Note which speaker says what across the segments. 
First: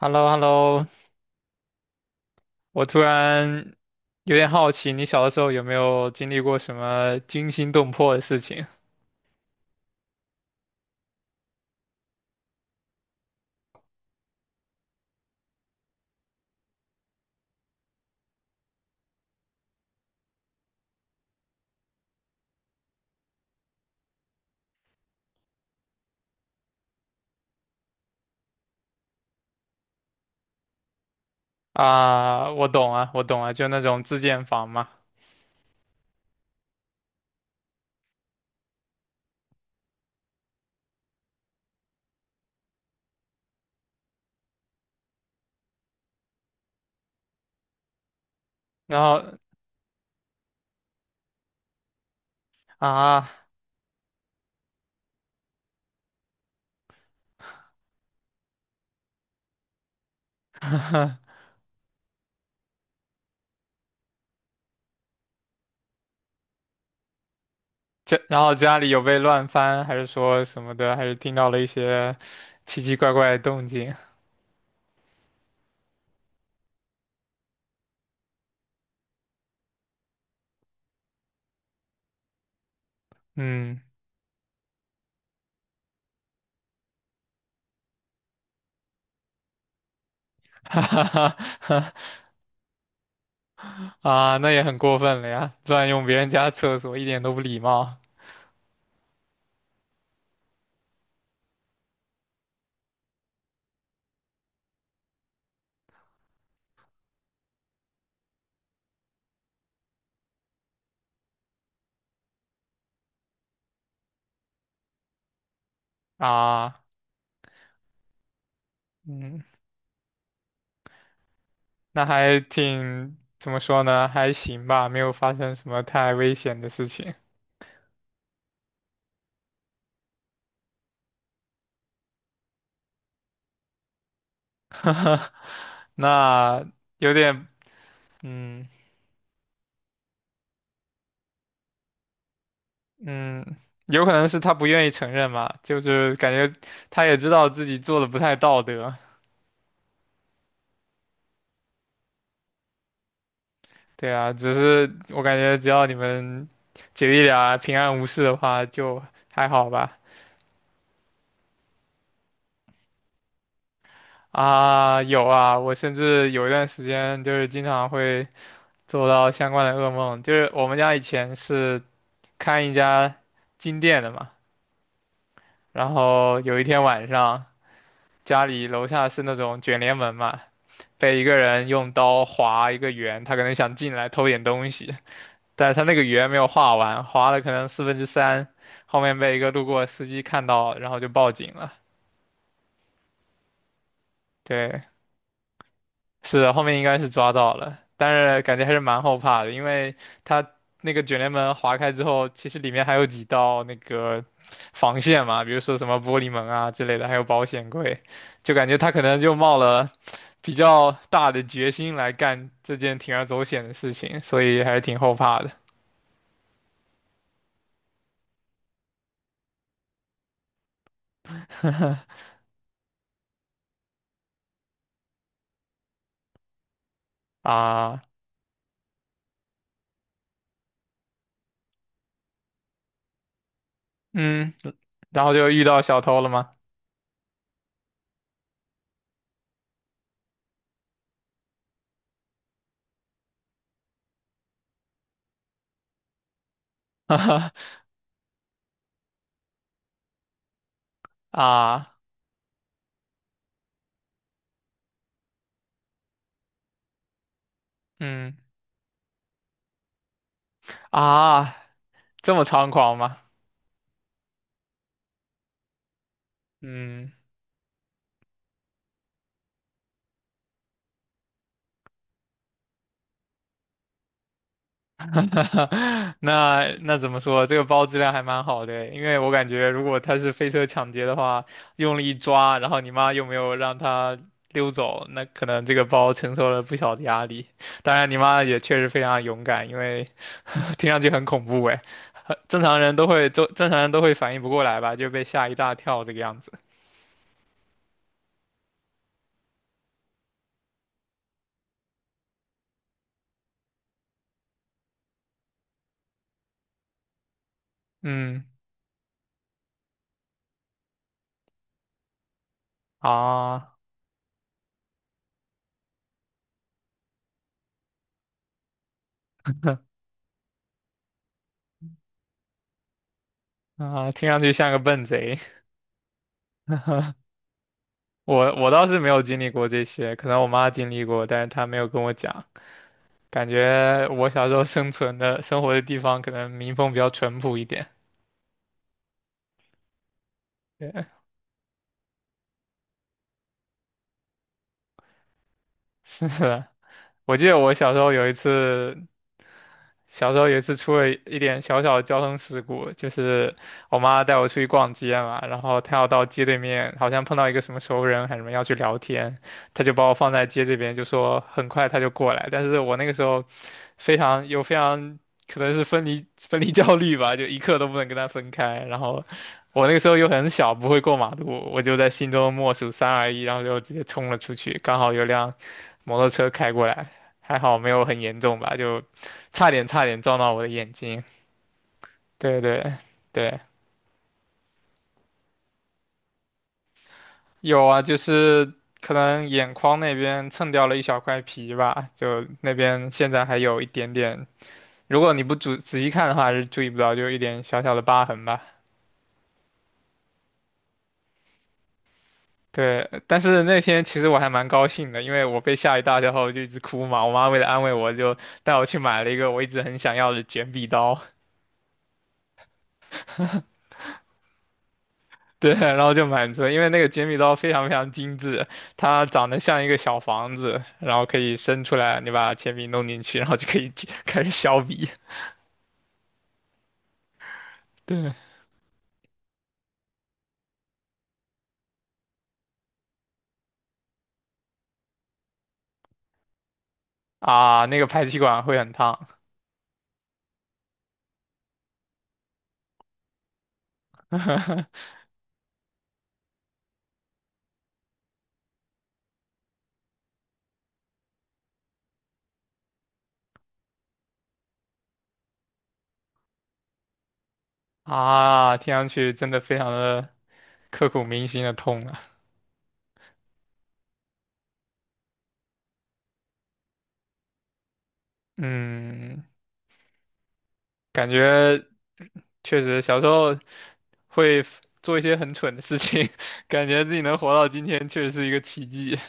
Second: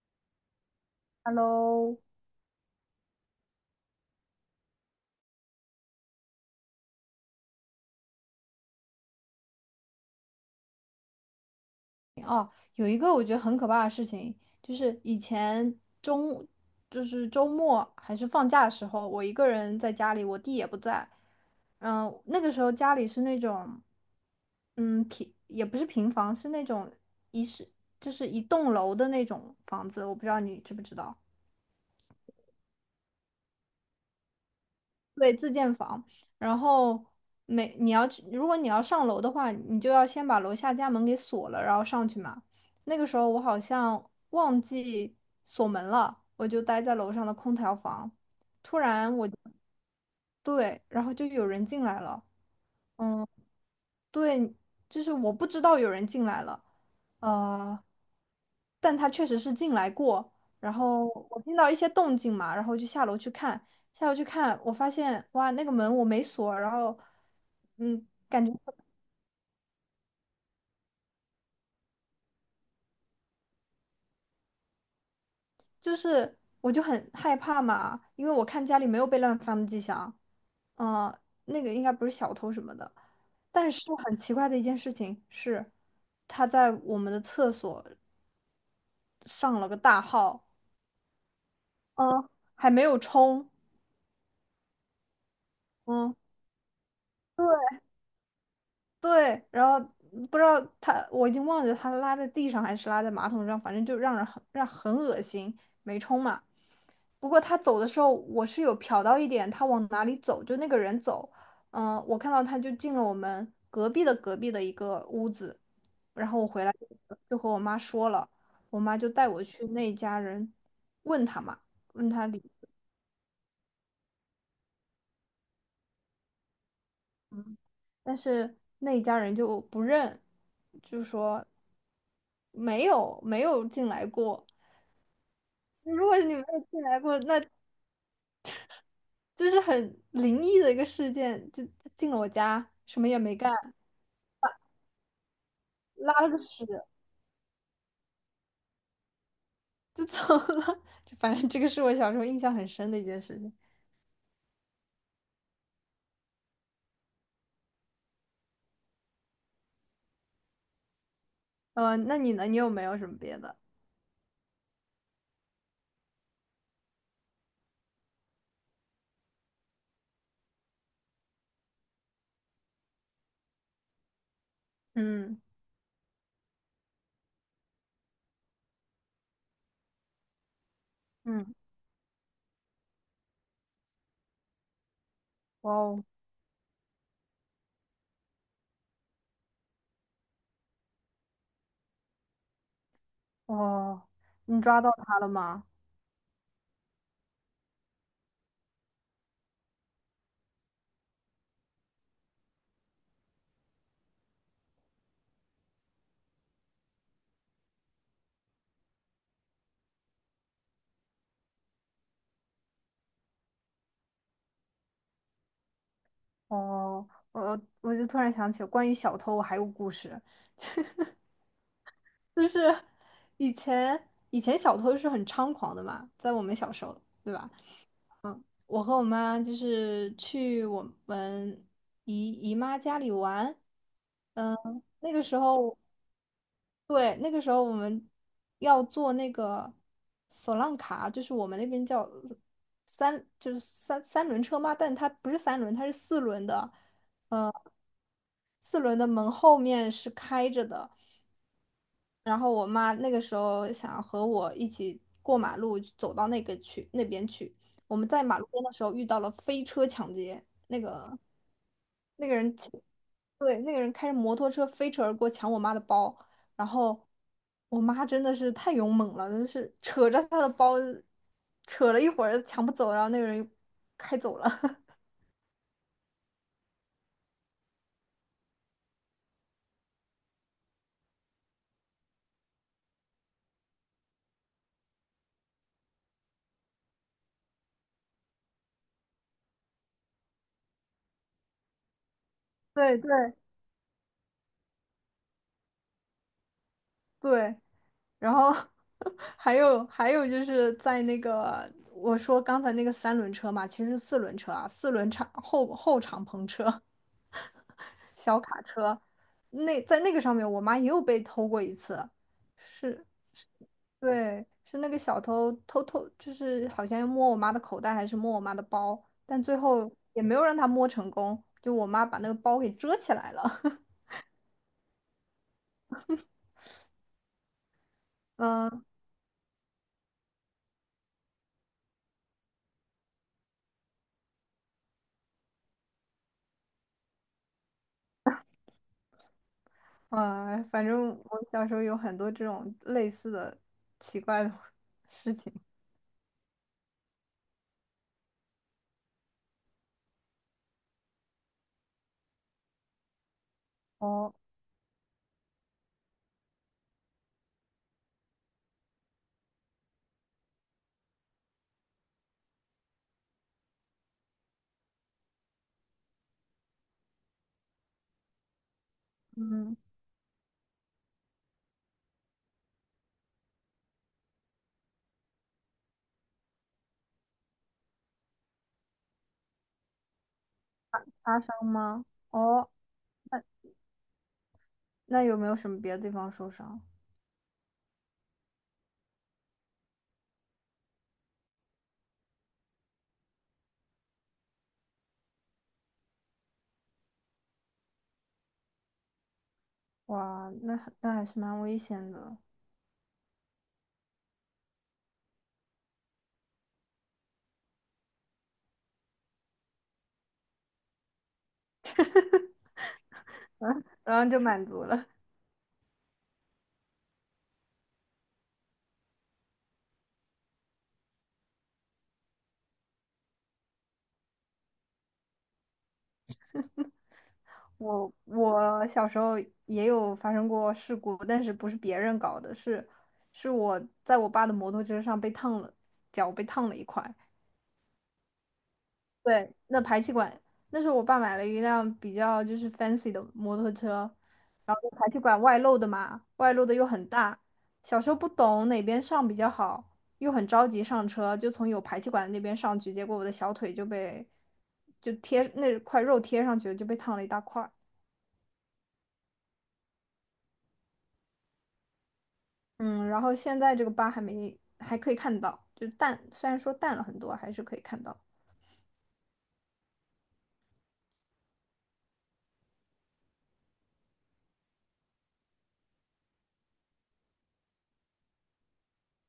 Speaker 1: hello hello.
Speaker 2: Hello，
Speaker 1: 我突然有点好奇，你小的时候有没有经历过什么惊心动魄的事情？
Speaker 2: 哦，有一个我觉得很可怕的事情，就是以前中，就是周末还是放假的时候，我一个人在家里，我弟也不在。嗯，那个时候家里是那种，嗯，平也不是平房，是那种一室，就是一栋楼的那种房子，我不知道你知不知道。
Speaker 1: 啊？我懂啊，就那种自建房嘛。
Speaker 2: 对，自建房。然后每你要去，如果你要上楼的话，你就要先把楼下家门给锁了，然后上去嘛。那个时候我好像忘记锁门了，我就待在楼上的空调房。突
Speaker 1: 然
Speaker 2: 然我，
Speaker 1: 后
Speaker 2: 对，然后就有人进来了。嗯。
Speaker 1: 啊，
Speaker 2: 对，就是我不知道有人进来了，呃，但他确实是进来过。然后我 听到一些动静嘛，然后就下楼去看，下楼去看，我发现哇，那个门我没锁，然后嗯，
Speaker 1: 家然
Speaker 2: 感觉
Speaker 1: 后家里有被乱翻，还是说什么的，还是听到了一些奇奇怪怪的动静？
Speaker 2: 就是我就很害怕嘛，因为我看家里没有被乱翻的迹象，嗯、那个应该不是小偷什么的。但
Speaker 1: 嗯，
Speaker 2: 是很奇怪的一件事情是，他在我们的厕所上了个大号。
Speaker 1: 哈哈哈，
Speaker 2: 嗯，还没有冲，
Speaker 1: 啊，那也很过分了呀，乱用
Speaker 2: 嗯，
Speaker 1: 别人家厕所，一点都不礼
Speaker 2: 对，
Speaker 1: 貌
Speaker 2: 对，然后不知道他，我已经忘记他拉在地上还是拉在马桶上，反正就让人很让很恶心，没冲嘛。不过他走的时候，我是有瞟到一点，他往哪里走，就那个人走，嗯，我看到他就进了我们隔壁的隔壁的一个屋子，然后我回来
Speaker 1: 啊。
Speaker 2: 就和我妈说了，我妈就带
Speaker 1: 嗯，
Speaker 2: 我去那家人问他嘛，
Speaker 1: 那
Speaker 2: 问他
Speaker 1: 还
Speaker 2: 里。
Speaker 1: 挺，怎么说呢？还行吧，没有发生什么太危险的事情。
Speaker 2: 嗯但是那一家人就不认，就说没有进来过。如果是你没有
Speaker 1: 那
Speaker 2: 进来
Speaker 1: 有
Speaker 2: 过，那
Speaker 1: 点，嗯
Speaker 2: 就是很灵异的一个事件，就他进了我家，什么也没干，
Speaker 1: 嗯，有可能是他不愿意承认嘛，就
Speaker 2: 拉
Speaker 1: 是
Speaker 2: 了
Speaker 1: 感
Speaker 2: 个
Speaker 1: 觉
Speaker 2: 屎
Speaker 1: 他也知道自己做的不太道德。
Speaker 2: 就走了。就反正这个是我小时候印象很深的一件事情。
Speaker 1: 对啊，只是我感觉只要你们姐弟俩平安无事的话，就还好吧。
Speaker 2: 那你呢？你有没有什么别的？
Speaker 1: 啊，有啊，我甚至有一段时间就是经常会做到相关的噩梦，就是我们家以前是。看一家金店的嘛，
Speaker 2: 嗯
Speaker 1: 然后有一天晚上，家里楼下是那种卷帘门嘛，被一个
Speaker 2: 嗯，
Speaker 1: 人用刀划一个圆，他可能想进来偷点东西，但
Speaker 2: 哇
Speaker 1: 是他那个
Speaker 2: 哦
Speaker 1: 圆没有画完，划了可能四分之三，后面被一个路过的司机看到，然后就报警了。
Speaker 2: 哦，你抓
Speaker 1: 对，
Speaker 2: 到他了吗？
Speaker 1: 是的，后面应该是抓到了，但是感觉还是蛮后怕的，因为他那个卷帘门划开之后，其实里面还有几道那个防线嘛，比如说什么玻璃门啊之类的，还有保险柜，就感觉他可能就冒了比较大的决心来干这件铤而走险的事情，所以还是挺后怕的。
Speaker 2: 哦，我就突然想起关于小偷，我还有故事。就是以前小偷是很猖狂的嘛，在我们小时候，对吧？
Speaker 1: 啊，
Speaker 2: 我和我妈就是去我们姨妈家里玩，
Speaker 1: 嗯，
Speaker 2: 嗯，那个
Speaker 1: 然后
Speaker 2: 时
Speaker 1: 就遇
Speaker 2: 候，
Speaker 1: 到小偷了吗？
Speaker 2: 对，那个时候我们要坐那个索浪卡，就是我们那边叫三，就是三轮车嘛，但它不是三轮，它是四轮的，四轮的门后面是开着的。
Speaker 1: 啊，
Speaker 2: 然后我妈那个时候想和我一起过马路，走到那个去那边去。我们在
Speaker 1: 嗯
Speaker 2: 马路边的时候遇到了飞车抢劫，
Speaker 1: 啊，
Speaker 2: 那个
Speaker 1: 这么
Speaker 2: 人
Speaker 1: 猖
Speaker 2: 骑
Speaker 1: 狂吗？
Speaker 2: 对，那个人开着摩托车飞驰而过，抢我妈的包。然后
Speaker 1: 嗯。
Speaker 2: 我妈真的是太勇猛了，真是扯着她的包，扯了一会儿抢不走，然后那个人又开走了。
Speaker 1: 那怎么说？这个包质量还蛮好的，因为我感觉如果他是飞车抢劫的话，用力一抓，然后你妈又没有让他溜走，那可能这个包承受了不小的压力。当然，你妈也确实非常勇敢，因为 听上去很恐怖哎，很正常人
Speaker 2: 对
Speaker 1: 都会
Speaker 2: 对
Speaker 1: 都正常人都会反应不过来吧，就被吓一大跳这个样子。
Speaker 2: 对，然后 还有就是在那个我说刚才那个三轮车嘛，其实是四轮车啊，四轮敞后敞篷车、小
Speaker 1: 嗯
Speaker 2: 卡车，那在那个上面，我妈也有被偷过一次，是，
Speaker 1: 啊
Speaker 2: 对，是那个小偷，就是好像摸我妈的口袋还是摸我妈的包，但最后也没有让她摸成功，就我妈把那个包给遮起来了，
Speaker 1: 啊，听上去像个笨贼。我
Speaker 2: 嗯。
Speaker 1: 倒是没有经历过这些，可能我妈经历过，但是她没有跟我讲。感觉我小时候生存的生活的地方可能民风比较淳朴一点。
Speaker 2: 啊，反
Speaker 1: 对，
Speaker 2: 正我小时候有很多这种类似的奇怪的 事情。
Speaker 1: 是的，我记得我小时候有一次小时候有一次出了一点小小的交通事故，就是我妈
Speaker 2: 哦，
Speaker 1: 带我出去逛街嘛，然后她要到街对面，好像碰到一个什么熟人还是什么要去聊天，她就把我放在街这边，就说很快她就过来，但是我那个时候非常有非常可能是分离焦虑吧，就一刻都不能跟她分开，然后
Speaker 2: 嗯，
Speaker 1: 我那个时候又很小，不会过马路，我就在心中默数3 2 1，然后就直接冲了出去，刚好有辆摩托车开过来，还好没有很严重吧，就。差点撞到我的眼睛。
Speaker 2: 擦伤吗？
Speaker 1: 对
Speaker 2: 哦，
Speaker 1: 对
Speaker 2: 那
Speaker 1: 对，
Speaker 2: 那有没有什么别的地方受伤？
Speaker 1: 有啊，就是可能眼眶那边蹭掉了一小块皮吧，就那边现在还有一点点，如果你不仔细看的话是注意不到，就一点小小的疤痕吧。
Speaker 2: 哇，那那还是蛮危险的。
Speaker 1: 对，但是那天其实我还蛮高兴的，因为我被吓一大跳后就一直哭嘛，我妈为了安慰我就带我去买了一个我一直很想要的卷笔刀。
Speaker 2: 然后就满足了。
Speaker 1: 对，然后就满足了，因为那个剪笔刀非常非常精致，它长得像一个小房子，然后可以伸出来，你把铅笔弄进去，然后就可以 去开始削笔。
Speaker 2: 我
Speaker 1: 对
Speaker 2: 我小时候也有发生过事故，但是不是别人搞的，是是我在我爸的摩托车上被烫了，脚被烫了一块。
Speaker 1: 啊，那个排气管会很烫。
Speaker 2: 对，那排气管，那时候我爸买了一辆比较就是 fancy 的摩托车，然后 排气管外露的嘛，外露的又很大，小时候不懂哪边上比较好，又很着急上车，就从有排气管的那边上去，结果我的小腿就被就贴那块肉贴上去了，就被烫了一大块儿。
Speaker 1: 啊，听上去真的非常的刻骨铭心的痛啊。
Speaker 2: 嗯，然后现在这个疤还没还可以看到，就淡，虽然说淡了很多，还是可以看到。
Speaker 1: 嗯，感觉确实小时候会做一些很蠢的事情，感觉自己能活到今天确实是一个奇迹。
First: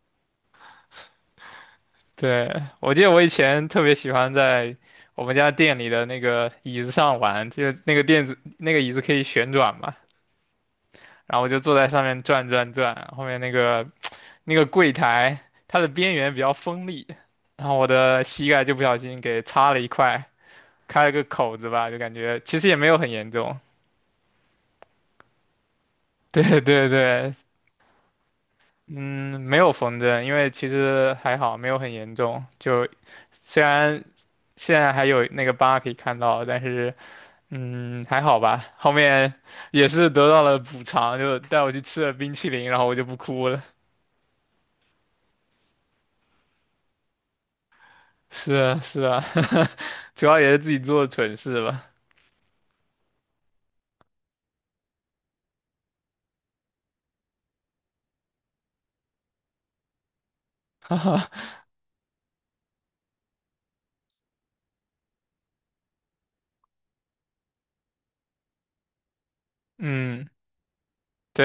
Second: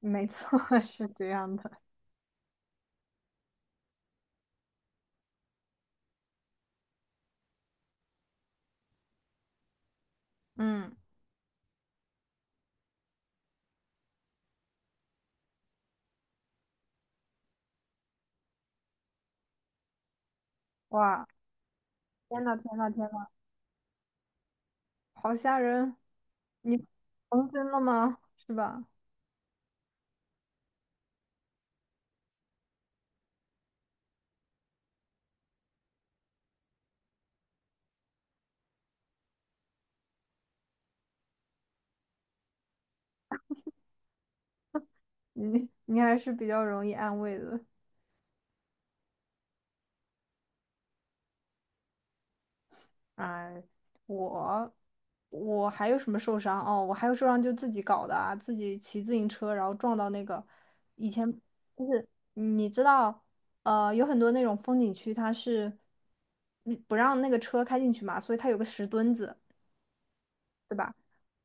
Speaker 2: 没错，是这样的。
Speaker 1: 对，我记得我以前特别喜欢在我们家店里的那个椅子上玩，就是那个垫子，那个椅子可以旋转嘛，
Speaker 2: 嗯，
Speaker 1: 然后我就坐在上面转转转，后面那个柜台，它的边缘比较锋利，然后我的膝盖就不小心给擦了一块，开了个
Speaker 2: 哇，
Speaker 1: 口子吧，就感觉
Speaker 2: 天呐
Speaker 1: 其实也
Speaker 2: 天
Speaker 1: 没
Speaker 2: 呐
Speaker 1: 有
Speaker 2: 天
Speaker 1: 很
Speaker 2: 呐，
Speaker 1: 严重。
Speaker 2: 好吓人。
Speaker 1: 对
Speaker 2: 你
Speaker 1: 对对，
Speaker 2: 重真了吗？是吧？
Speaker 1: 嗯，没有缝针，因为其实还好，没有很严重，就虽然现在还有那个疤可以看到，但是。嗯，还好吧。后面也是得到了补偿，就带我去吃了冰淇淋，然后我就不哭了。
Speaker 2: 你你还是比较容易安慰的。
Speaker 1: 是啊，是啊，主要也是自己做的蠢事吧。
Speaker 2: 哎，我我还有什么受伤？哦，我还有受伤就自己搞的啊，自己骑自行车然后撞到那个以前就是你知道，有很多那种风景区它是嗯不让那个车开进去嘛，所以它有个石墩子，
Speaker 1: 嗯，
Speaker 2: 对吧？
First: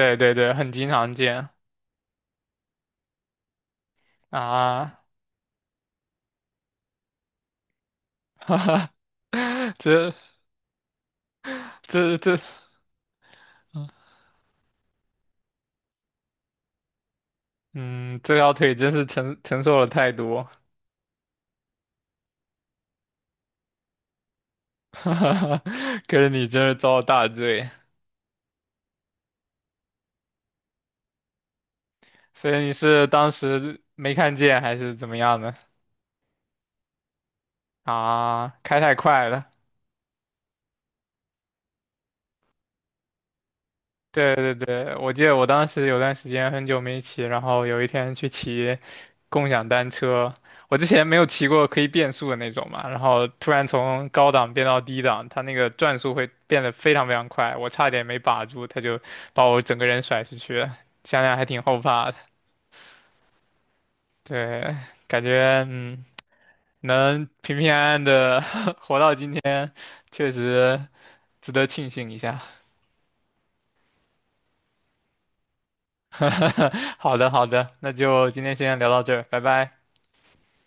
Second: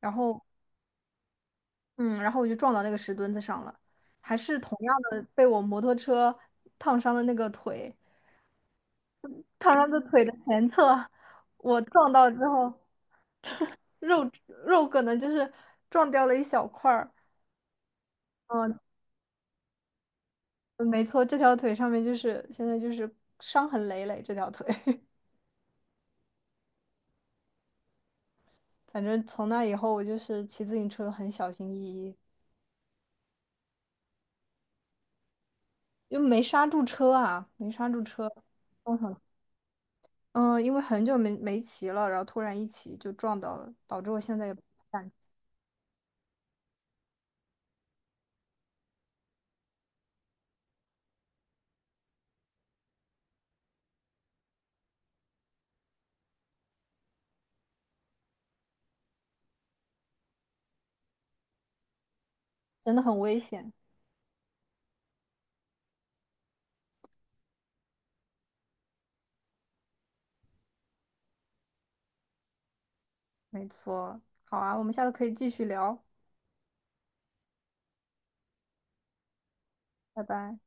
Speaker 2: 然
Speaker 1: 对
Speaker 2: 后
Speaker 1: 对，很经常见
Speaker 2: 嗯，然后我就撞到那个石墩子上了，还是同样
Speaker 1: 啊。
Speaker 2: 的被我摩托车烫伤的那个腿。
Speaker 1: 哈哈，
Speaker 2: 唐人的
Speaker 1: 这
Speaker 2: 腿的前侧，我撞
Speaker 1: 这
Speaker 2: 到
Speaker 1: 这，
Speaker 2: 之后，肉肉可能就是撞掉了一小块儿。
Speaker 1: 嗯，这条腿
Speaker 2: 嗯，
Speaker 1: 真是承受了太多。
Speaker 2: 嗯没错，这条腿上面就是现在就是伤痕累累，这条腿。
Speaker 1: 哈哈，可是你真是遭了大罪。
Speaker 2: 反正从那以后，我就是骑自行车很小心翼翼，
Speaker 1: 所以你是当时没看见还是怎么样的？
Speaker 2: 因为没刹住车啊，没刹住车，
Speaker 1: 啊，开太
Speaker 2: 撞上了
Speaker 1: 快了。
Speaker 2: 嗯，因为很久没骑了，然后突然一骑就撞到了，导致我
Speaker 1: 对
Speaker 2: 现在
Speaker 1: 对
Speaker 2: 也不
Speaker 1: 对，
Speaker 2: 敢
Speaker 1: 我记得我当时有段时间很久没骑，然后有一天去骑共享单车，我之前没有骑过可以变速的那种嘛，然后突然从高档变到低档，它那个转速会变得非常非常快，我差点没把住，它就把我整个人甩出去了，想想还挺后怕的。
Speaker 2: 真的很危险。
Speaker 1: 对，感觉嗯，能平平安安的 活到今天，确实值得庆幸一下。
Speaker 2: 没错，好啊，我们下次可以继续聊，
Speaker 1: 好的好的，那就今天先聊到这儿，拜拜。
Speaker 2: 拜拜。